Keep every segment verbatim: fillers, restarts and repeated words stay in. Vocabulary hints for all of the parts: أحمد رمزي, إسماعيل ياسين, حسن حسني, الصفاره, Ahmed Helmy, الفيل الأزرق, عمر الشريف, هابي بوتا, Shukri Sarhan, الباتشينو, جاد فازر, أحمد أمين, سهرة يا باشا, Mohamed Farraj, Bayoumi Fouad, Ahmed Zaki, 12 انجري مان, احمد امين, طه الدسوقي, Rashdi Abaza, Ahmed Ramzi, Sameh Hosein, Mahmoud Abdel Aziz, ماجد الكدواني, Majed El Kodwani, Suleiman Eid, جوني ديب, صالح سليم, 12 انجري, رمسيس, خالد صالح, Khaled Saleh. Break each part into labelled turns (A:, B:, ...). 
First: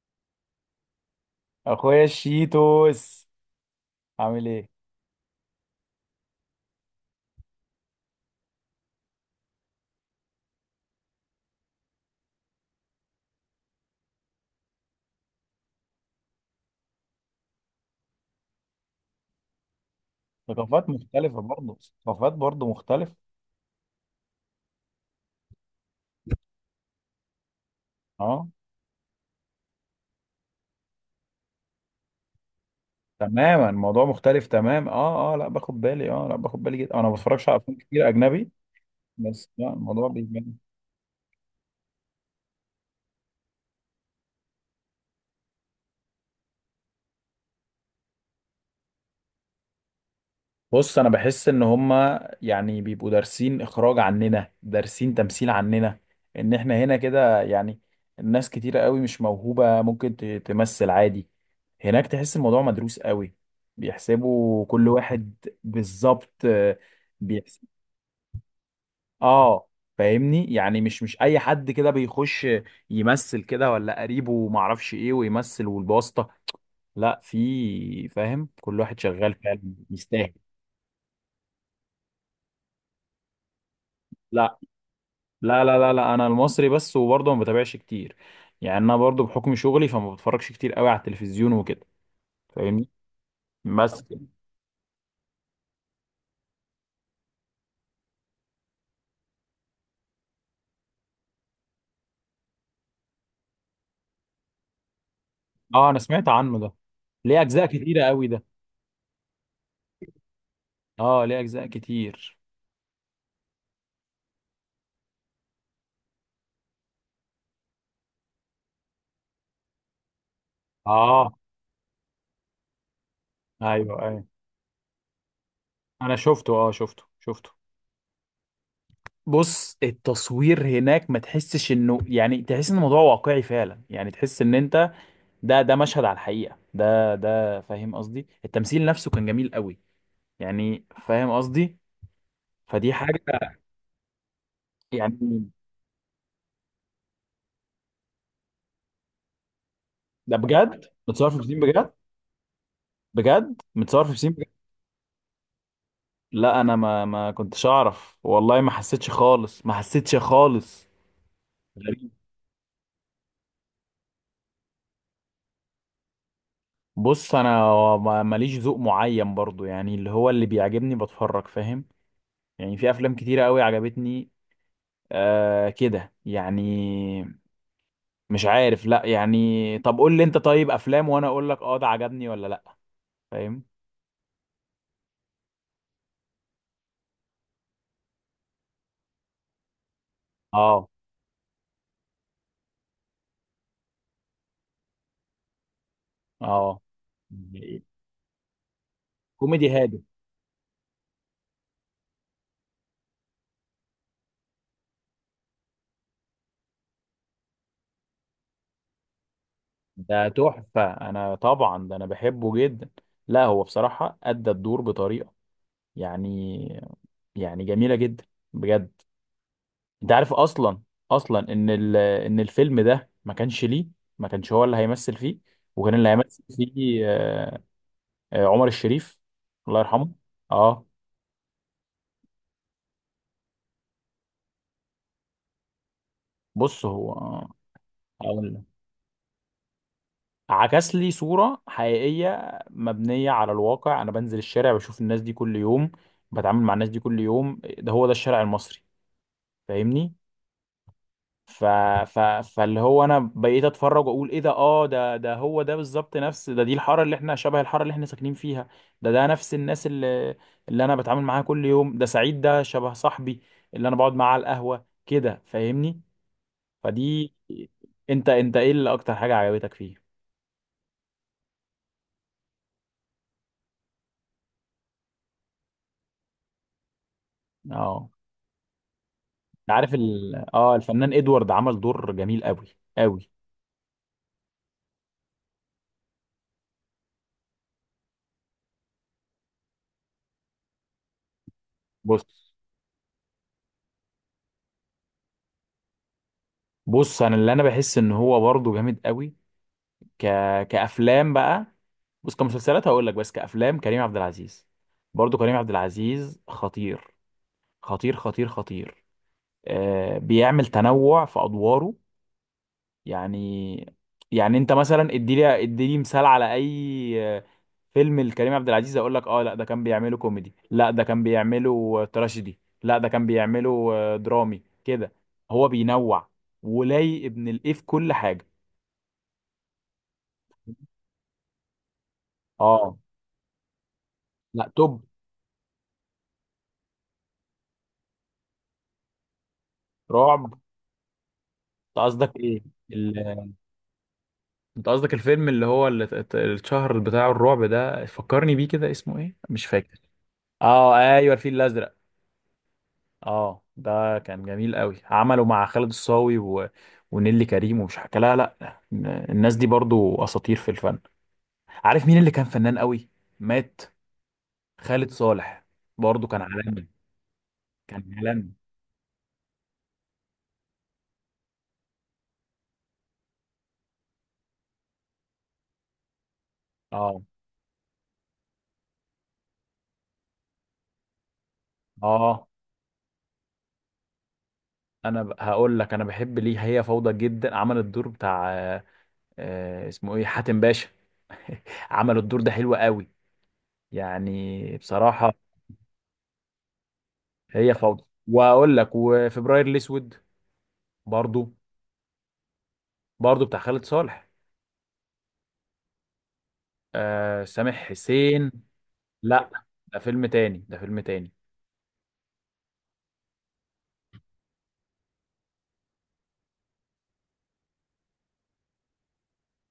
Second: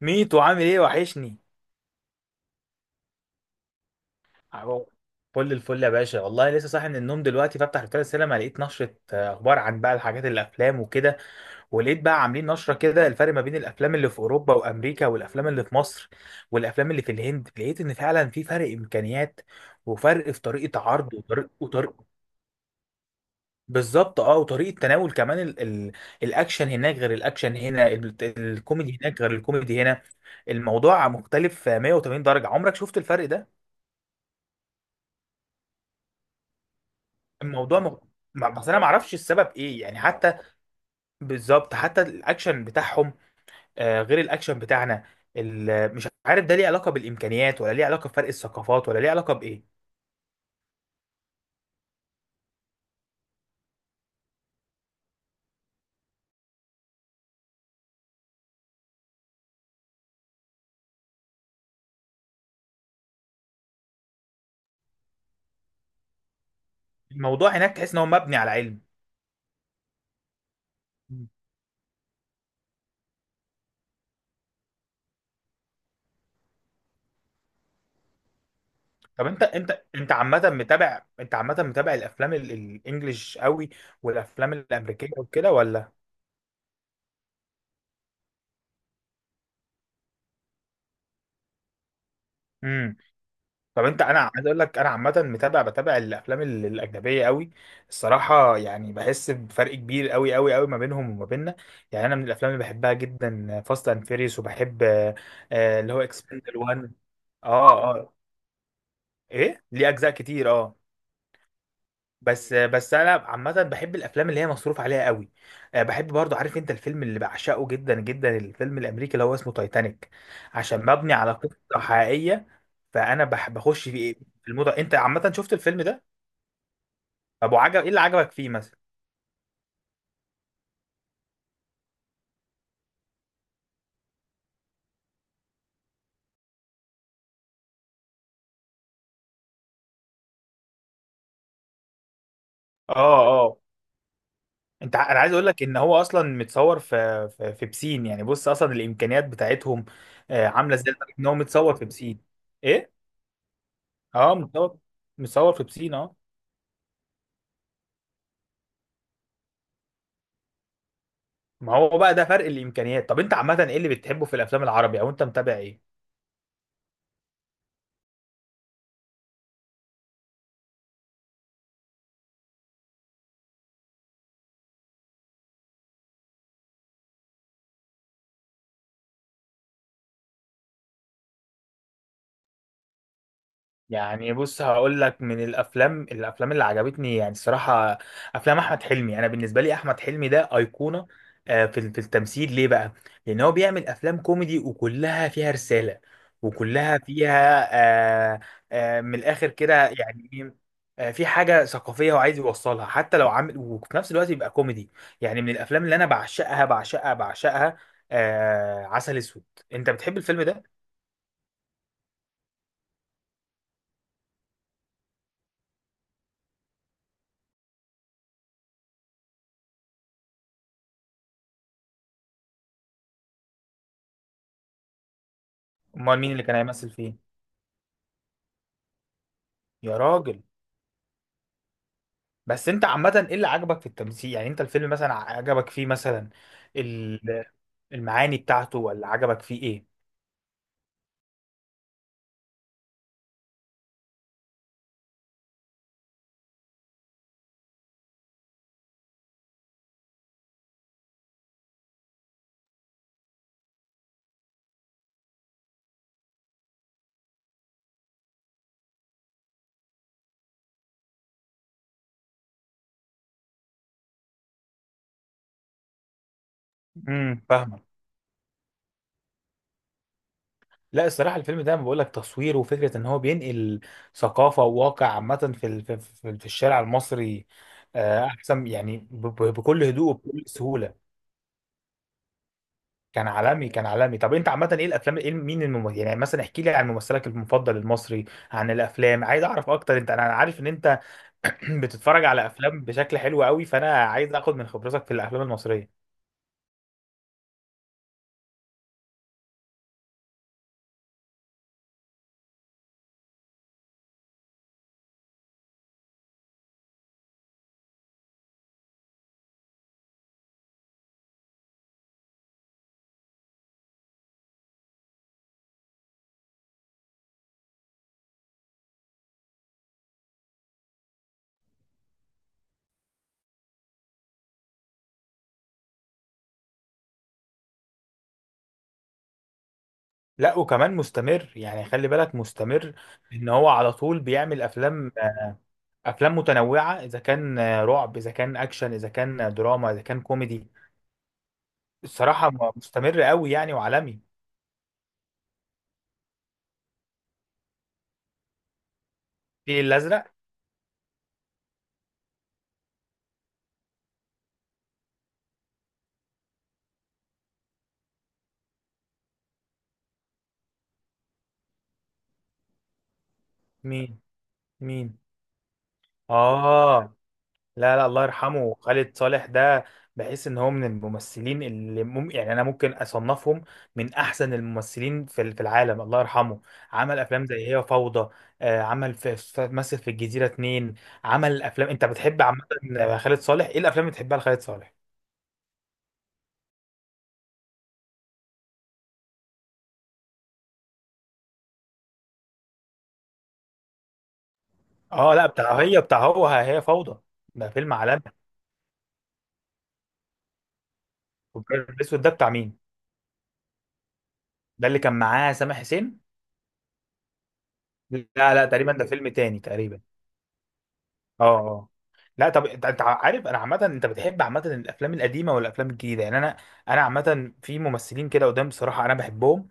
A: ميتو عامل ايه وحشني؟
B: اخويا الشيتوس، عامل ايه؟
A: أهو. فل الفل يا باشا، والله لسه صاحي من النوم. دلوقتي بفتح رسالة السينما لقيت نشرة آه، اخبار عن بقى الحاجات الافلام وكده. ولقيت بقى عاملين نشرة كده الفرق ما بين الافلام اللي في اوروبا وامريكا، والافلام اللي في مصر، والافلام اللي في الهند. لقيت ان فعلا في فرق امكانيات، وفرق في طريقة
B: ثقافات
A: عرض
B: مختلفة
A: وطريقة
B: برضه.
A: وطريقة
B: ثقافات برضه مختلفة.
A: بالظبط اه وطريقة تناول كمان ال... ال... الاكشن هناك غير الاكشن هنا، ال...
B: اه،
A: الكوميدي هناك غير الكوميدي هنا. الموضوع مختلف آه، مية وتمانين درجة. عمرك شفت الفرق ده؟
B: تماما. الموضوع مختلف تمام. اه، اه، لا باخد بالي. اه، لا باخد بالي جدا. انا ما بتفرجش على افلام
A: الموضوع مغ...
B: كتير
A: ما-
B: اجنبي.
A: بس انا ما اعرفش
B: بس
A: السبب
B: لا،
A: ايه يعني
B: الموضوع
A: حتى.
B: بيبان.
A: بالظبط حتى الاكشن بتاعهم آه، غير الاكشن بتاعنا. ال- مش عارف ده ليه علاقه بالامكانيات، ولا ليه علاقه بفرق الثقافات، ولا ليه علاقه بايه.
B: بص، انا بحس ان هما يعني بيبقوا دارسين اخراج عننا، دارسين تمثيل عننا. ان احنا هنا كده، يعني الناس كتيرة قوي مش موهوبة، ممكن ت- تمثل عادي. هناك تحس الموضوع مدروس قوي، بيحسبوا كل واحد بالظبط. آه،
A: الموضوع
B: بيحسب.
A: هناك تحس ان هو مبني على علم.
B: اه، فاهمني؟ يعني مش مش
A: مم.
B: اي حد كده بيخش يمثل كده، ولا قريبه معرفش ايه ويمثل، والواسطة. لا، في فاهم، كل واحد
A: طب
B: شغال
A: انت
B: فعلا.
A: انت انت
B: يستاهل.
A: عامه متابع انت عامه متابع الافلام ال- الانجليش قوي، والافلام
B: لا،
A: الامريكيه وكده
B: لا، لا، لا،
A: ولا؟
B: لا، انا المصري بس، وبرضه ما بتابعش كتير. يعني انا برضه بحكم شغلي فما بتفرجش كتير قوي على التلفزيون وكده. فاهمني؟
A: مم. طب انت
B: بس
A: انا عايز اقول لك، انا عامه متابع بتابع الافلام ال- الاجنبيه قوي. الصراحه يعني بحس بفرق كبير قوي قوي قوي ما بينهم وما بيننا. يعني انا من الافلام اللي بحبها جدا فاست اند فيريوس، وبحب آه، آه،
B: اه،
A: اللي
B: انا
A: هو
B: سمعت
A: اكسبندبل
B: عنه ده.
A: واحد.
B: ليه اجزاء
A: اه
B: كتيره
A: اه.
B: قوي ده؟
A: ايه ليه اجزاء كتير اه.
B: اه، ليه اجزاء كتير،
A: بس بس انا عامه بحب الافلام اللي هي مصروف عليها قوي. آه، بحب برضو. عارف انت الفيلم اللي بعشقه جدا جدا؟ الفيلم الامريكي اللي هو اسمه تايتانيك، عشان مبني
B: اه.
A: على قصه حقيقيه. فانا بح- بخش
B: ايوه،
A: في إيه؟
B: ايوه،
A: في الموضوع. انت عامه شفت الفيلم
B: انا
A: ده؟
B: شفته. اه، شفته، شفته.
A: طب وعجب ايه اللي عجبك فيه مثلا؟
B: بص، التصوير هناك ما تحسش انه، يعني تحس ان الموضوع واقعي فعلا. يعني تحس ان انت ده ده مشهد على الحقيقه. ده ده فاهم قصدي؟ التمثيل نفسه كان جميل قوي، يعني فاهم قصدي. فدي
A: اه
B: حاجه.
A: اه. انت ع- انا عايز
B: يعني
A: اقول لك ان هو اصلا متصور في في, في بسين. يعني بص، اصلا الامكانيات بتاعتهم
B: ده
A: آه، عامله
B: بجد
A: ازاي لدرجة ان
B: متصور
A: هو
B: في بسين
A: متصور في
B: بجد.
A: بسين. ايه
B: بجد متصور في بسين
A: اه.
B: بجد.
A: متصور متصور في بسين اه.
B: لا، انا ما ما كنتش اعرف، والله ما حسيتش خالص، ما حسيتش خالص.
A: ما هو
B: غريب.
A: بقى ده فرق الامكانيات. طب انت عامه ايه اللي بتحبه في الافلام العربي، او انت متابع ايه؟
B: بص، انا ما- ماليش ذوق معين برضو، يعني اللي هو اللي بيعجبني بتفرج، فاهم؟ يعني في افلام كتيرة قوي عجبتني، آه كده يعني. مش عارف، لا، يعني طب قول لي انت طيب افلام، وانا اقول لك اه ده عجبني ولا لا. فاهم؟
A: يعني بص هقول لك من الافلام الافلام اللي عجبتني يعني الصراحه، افلام احمد حلمي. انا بالنسبه لي احمد حلمي ده
B: اه،
A: ايقونه آه، في في التمثيل. ليه بقى؟ لان هو بيعمل افلام كوميدي وكلها فيها رساله،
B: اه،
A: وكلها فيها آه، آه، من الاخر
B: كوميدي
A: كده
B: هادف.
A: يعني إيه، آه، في حاجه ثقافيه هو عايز يوصلها، حتى لو عامل وفي نفس الوقت يبقى كوميدي. يعني من الافلام اللي انا بعشقها بعشقها بعشقها آه، عسل اسود. انت بتحب
B: ده
A: الفيلم ده؟
B: تحفة، أنا طبعا ده أنا بحبه جدا. لا، هو بصراحة أدى الدور بطريقة، يعني يعني جميلة جدا، بجد. أنت عارف أصلا أصلا إن ال... إن الفيلم ده ما كانش ليه، ما كانش هو اللي هيمثل فيه، وكان اللي
A: امال مين
B: هيمثل
A: اللي كان هيمثل
B: فيه
A: فيه؟
B: آه، آه، عمر الشريف، الله
A: يا
B: يرحمه.
A: راجل.
B: أه.
A: بس انت عامة ايه اللي عجبك في التمثيل؟ يعني انت الفيلم مثلا عجبك فيه مثلا؟
B: بص، هو
A: ال-
B: آه،
A: المعاني
B: هقول لك.
A: بتاعته، ولا عجبك فيه ايه؟
B: عكس لي صورة حقيقية مبنية على الواقع. أنا بنزل الشارع بشوف الناس دي كل يوم، بتعامل مع الناس دي كل يوم. ده هو ده الشارع المصري. فاهمني؟ ف... ف... فاللي هو انا بقيت اتفرج واقول ايه ده. اه، ده ده هو ده بالظبط، نفس ده. دي الحاره اللي احنا شبه الحاره اللي احنا ساكنين فيها. ده ده نفس الناس اللي اللي انا بتعامل معاها كل يوم. ده سعيد، ده شبه صاحبي اللي انا بقعد معاه على القهوه كده. فاهمني؟ فدي.
A: امم فاهمك.
B: انت انت ايه اللي اكتر حاجه عجبتك فيه؟
A: لا الصراحة الفيلم ده، بقول لك، تصوير وفكرة ان هو بينقل ثقافة وواقع عامة في ال- في في- في الشارع المصري،
B: اه،
A: آه، احسن يعني ب- ب-
B: انت
A: بكل
B: عارف
A: هدوء
B: ال...
A: وبكل
B: اه،
A: سهولة.
B: الفنان ادوارد عمل دور جميل قوي،
A: كان
B: قوي.
A: عالمي. كان عالمي. طب انت عامة ايه الافلام، ايه مين الممثل؟ يعني مثلا احكي لي عن ممثلك المفضل المصري، عن الافلام. عايز اعرف اكتر. انت، انا عارف ان انت بتتفرج على
B: بص
A: افلام بشكل حلو قوي، فانا عايز اخد من خبرتك في الافلام المصريه.
B: بص انا اللي انا بحس ان هو برضه جامد قوي، ك... كأفلام بقى. بص، كمسلسلات هقول لك، بس كأفلام كريم عبد العزيز. برضو كريم عبد العزيز خطير، خطير، خطير، خطير. آه، بيعمل تنوع في أدواره، يعني يعني انت مثلا اديلي اديلي مثال على اي آه، فيلم لكريم عبد العزيز اقول لك. اه، لا، ده كان بيعمله كوميدي، لا ده كان بيعمله تراجيدي، لا ده كان بيعمله آه، درامي كده. هو بينوع ولاي ابن الايه في كل حاجة.
A: لا وكمان مستمر، يعني خلي بالك مستمر،
B: اه،
A: ان هو على طول بيعمل
B: لا توب.
A: افلام افلام متنوعه، اذا كان رعب، اذا كان اكشن، اذا كان دراما، اذا كان
B: رعب.
A: كوميدي.
B: انت قصدك
A: الصراحه
B: ايه؟
A: مستمر قوي
B: ال...
A: يعني، وعالمي.
B: انت قصدك الفيلم اللي هو اللي ات- الشهر بتاع الرعب ده، فكرني بيه كده، اسمه ايه؟ مش
A: الفيل
B: فاكر.
A: الازرق.
B: اه، ايوه، الفيل الازرق. اه، ده كان جميل قوي. عمله مع خالد الصاوي و... ونيلي كريم، ومش حكى، لا، لا، الناس دي برضو اساطير في الفن. عارف مين اللي كان فنان قوي، مات؟
A: مين؟
B: خالد
A: مين؟
B: صالح. برضو كان عالمي،
A: اه لا
B: كان
A: لا، الله
B: عالمي.
A: يرحمه خالد صالح ده. بحس ان هو من الممثلين اللي مم... يعني انا ممكن اصنفهم من احسن الممثلين في ال- في العالم. الله يرحمه. عمل
B: اه،
A: افلام زي هي فوضى، آه، عمل في في- مثل في الجزيرة اتنين. عمل افلام. انت بتحب
B: اه،
A: عامة خالد صالح؟ ايه الافلام اللي بتحبها لخالد صالح؟
B: انا ب- هقول لك، انا بحب ليه هي فوضى جدا. عمل الدور بتاع آه، آه، اسمه ايه، حاتم باشا. عملوا الدور ده حلو قوي، يعني بصراحة.
A: اه لا، بتاع هي بتاع هو هي فوضى. ده
B: هي
A: فيلم
B: فوضى،
A: عالمي.
B: واقول لك، وفبراير الاسود. برضو.
A: والابيض الاسود ده بتاع مين؟
B: برضو بتاع خالد صالح.
A: ده اللي كان معاه سامح حسين؟
B: آه، سامح
A: لا.
B: حسين.
A: لا تقريبا ده فيلم
B: لا،
A: تاني
B: ده
A: تقريبا.
B: فيلم تاني، ده فيلم تاني.
A: اه اه. لا طب انت انت عارف، انا عامه انت بتحب عامه الافلام القديمه ولا الافلام الجديده؟ يعني انا، انا عامه في ممثلين كده قدام بصراحه انا بحبهم،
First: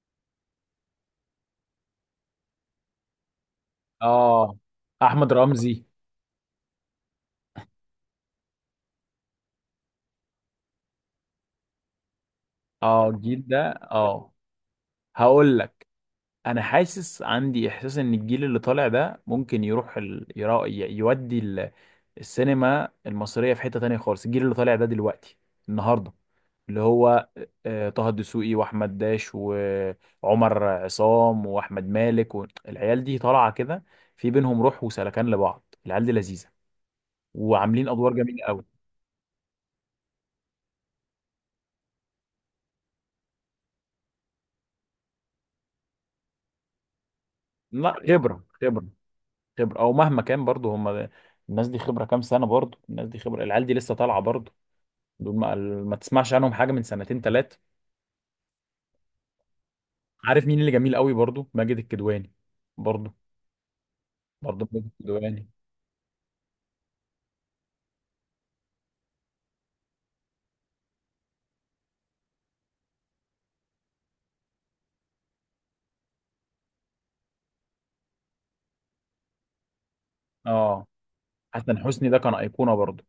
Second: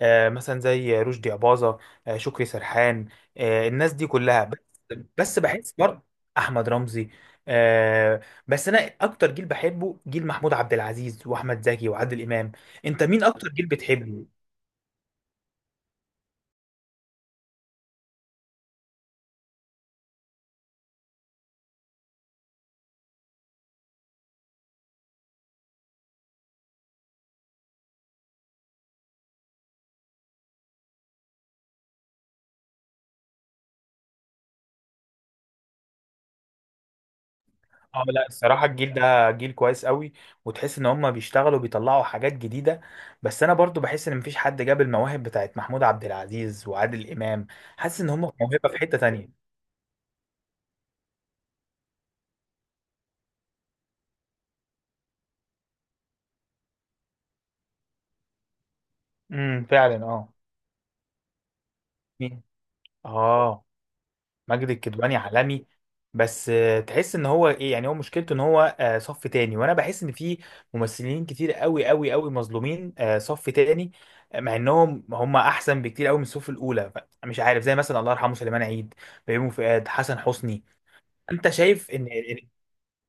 A: آه مثلا زي رشدي اباظه، آه شكري سرحان، آه الناس دي كلها
B: اه،
A: بس.
B: احمد
A: بس بحس
B: رمزي.
A: برضه، احمد رمزي، آه بس انا اكتر جيل بحبه جيل محمود عبد العزيز واحمد زكي وعادل امام. انت
B: اه،
A: مين
B: الجيل
A: اكتر جيل
B: ده،
A: بتحبه؟
B: اه. هقول لك، انا حاسس، عندي احساس ان الجيل اللي طالع ده ممكن يروح ال... يرا... ي- يودي السينما المصرية في حتة تانية خالص. الجيل اللي طالع ده دلوقتي، النهاردة، اللي هو آه، طه الدسوقي واحمد داش وعمر عصام واحمد مالك، والعيال دي طالعة كده. في بينهم روح وسلكان لبعض. العيال دي لذيذة وعاملين
A: اه
B: ادوار
A: لا
B: جميلة قوي.
A: الصراحة الجيل ده جيل كويس قوي، وتحس ان هم بيشتغلوا، بيطلعوا حاجات جديدة. بس انا برضو بحس ان مفيش حد جاب المواهب بتاعت محمود عبد العزيز وعادل امام.
B: لا،
A: حاسس ان هم
B: خبرة.
A: موهبة في
B: خبرة،
A: حتة تانية.
B: خبرة او مهما كان، برضو هم الناس دي خبرة كام سنة. برضو الناس دي خبرة. العيال دي لسه طالعة برضو. دول ما, ما تسمعش عنهم حاجة من سنتين تلاتة.
A: امم فعلا اه.
B: عارف مين اللي جميل قوي برضو؟ ماجد الكدواني.
A: مين؟
B: برضو،
A: اه.
B: برضه
A: ماجد
B: ماجد
A: الكدواني
B: الكدواني.
A: عالمي. بس آه، تحس ان هو ايه، يعني هو مشكلته ان هو آه، صف تاني، وانا بحس ان في ممثلين كتير قوي قوي قوي مظلومين آه، صف تاني، آه، مع انهم هم احسن بكتير قوي من الصف الاولى. ف- مش عارف، زي مثلا الله يرحمه سليمان عيد، بيومي فؤاد، حسن حسني.
B: اه،
A: انت
B: حسن
A: شايف ان
B: حسني ده كان
A: إن
B: ايقونه برضه.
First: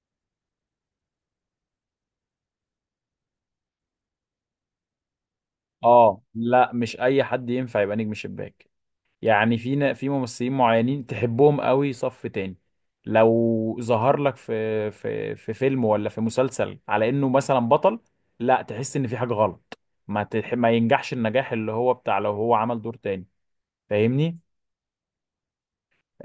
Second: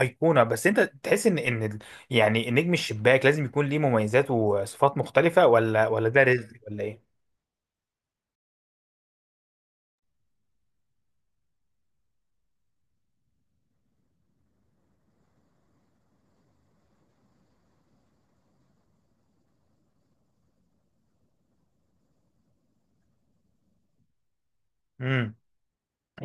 A: ايقونه؟ بس انت تحس ان ان ال- يعني النجم الشباك لازم يكون ليه مميزات وصفات مختلفه، ولا ولا
B: اه،
A: ده رزق
B: لا،
A: ولا
B: مش
A: ايه؟
B: اي حد ينفع يبقى نجم شباك. يعني في نا- في ممثلين معينين تحبهم قوي، صف تاني. لو ظهر لك في في في فيلم ولا في مسلسل على انه مثلا بطل، لا، تحس ان في حاجه غلط. ما تح... ما ينجحش النجاح اللي هو بتاع لو هو عمل دور تاني. فاهمني؟
A: إمم.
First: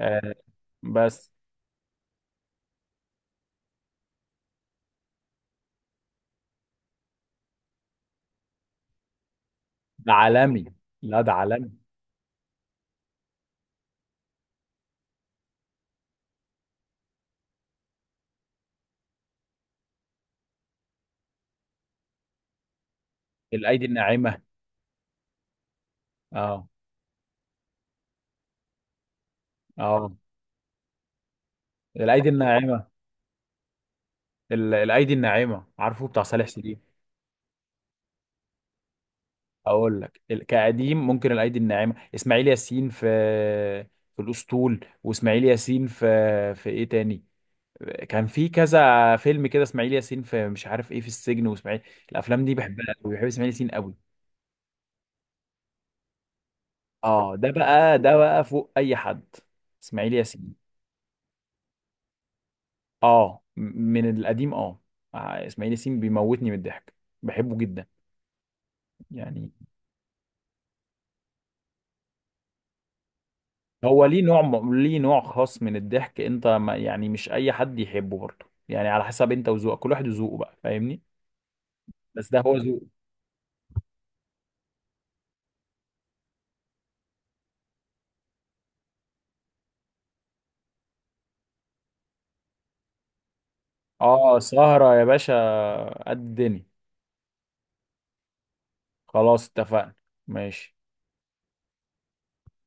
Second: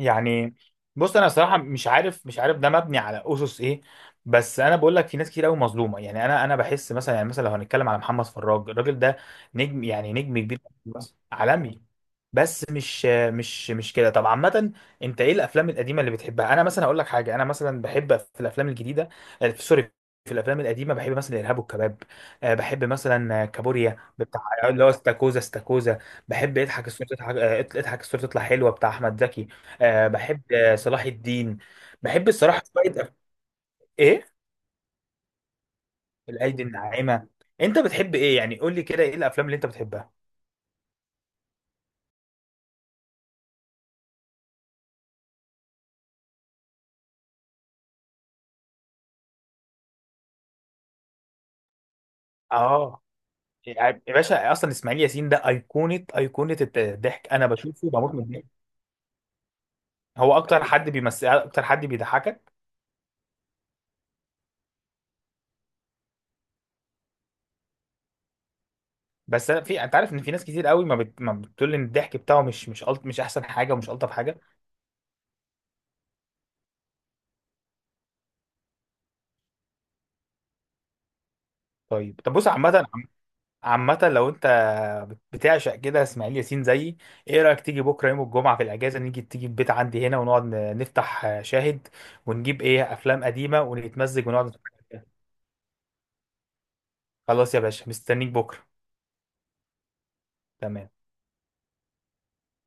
B: آه،
A: بص انا
B: بس.
A: صراحه مش عارف مش عارف ده مبني على اسس ايه. بس انا بقول لك في ناس كتير قوي مظلومه، يعني انا انا بحس مثلا، يعني مثلا لو هنتكلم على محمد فراج، الراجل ده نجم،
B: ده
A: يعني نجم كبير.
B: عالمي،
A: بس
B: لا، ده
A: عالمي.
B: عالمي.
A: بس مش مش مش كده. طب عامه، انت ايه الافلام القديمه اللي بتحبها؟ انا مثلا هقول لك حاجه، انا مثلا بحب في الافلام الجديده آه، في. سوري. في الافلام القديمه بحب مثلا الارهاب والكباب، آه، بحب مثلا آه،
B: الايدي
A: كابوريا بتاع،
B: الناعمه.
A: اللي هو استاكوزا استاكوزا. بحب
B: اه،
A: اضحك الصوره تضحك آه، اضحك الصوره تطلع حلوه بتاع احمد زكي. آه
B: اه،
A: بحب آه، صلاح الدين.
B: الايدي
A: بحب الصراحة
B: الناعمه.
A: شوية أف... إيه؟
B: ال- الايدي الناعمه، عارفه، بتاع صالح
A: الأيدي
B: سليم.
A: الناعمة. أنت بتحب إيه يعني؟ قول لي كده إيه الأفلام اللي أنت
B: اقول
A: بتحبها؟
B: لك، ال- كقديم ممكن الايدي الناعمه، اسماعيل ياسين في في الاسطول، واسماعيل ياسين في في ايه تاني، كان في كذا فيلم كده، اسماعيل ياسين في مش عارف ايه، في السجن، واسماعيل. الافلام دي بحبها
A: آه
B: قوي، بحب اسماعيل ياسين
A: يا
B: قوي.
A: باشا، أصلا إسماعيل ياسين ده أيقونة، أيقونة الضحك.
B: اه،
A: أنا
B: ده
A: بشوفه
B: بقى،
A: بموت
B: ده
A: من
B: بقى
A: الضحك.
B: فوق اي حد، اسماعيل
A: هو
B: ياسين.
A: أكتر حد بيمثل أكتر حد بيضحكك.
B: اه، م- من القديم، اه. آه، اسماعيل ياسين بيموتني من الضحك، بحبه جدا يعني.
A: بس أنا في أنت عارف إن في ناس كتير قوي ما, بت... ما بتقول إن الضحك بتاعه مش مش ألط... مش أحسن حاجة ومش
B: هو
A: ألطف
B: ليه
A: حاجة.
B: نوع م- ليه نوع خاص من الضحك. انت، ما يعني، مش اي حد يحبه برضه يعني، على حسب انت وذوقك، كل واحد وذوقه بقى. فاهمني؟
A: طيب
B: بس
A: طب
B: ده
A: بص
B: هو ذوق.
A: عامة، عامة لو انت بتعشق كده اسماعيل ياسين زيي، ايه رأيك تيجي بكرة يوم الجمعة في الأجازة، نيجي تيجي البيت عندي هنا، ونقعد ن- نفتح شاهد ونجيب ايه أفلام قديمة، ونتمزج
B: اه،
A: ونقعد نتفرج
B: سهرة يا
A: عليها.
B: باشا، قد الدنيا.
A: خلاص يا باشا مستنيك بكرة.
B: خلاص اتفقنا. ماشي.
A: تمام.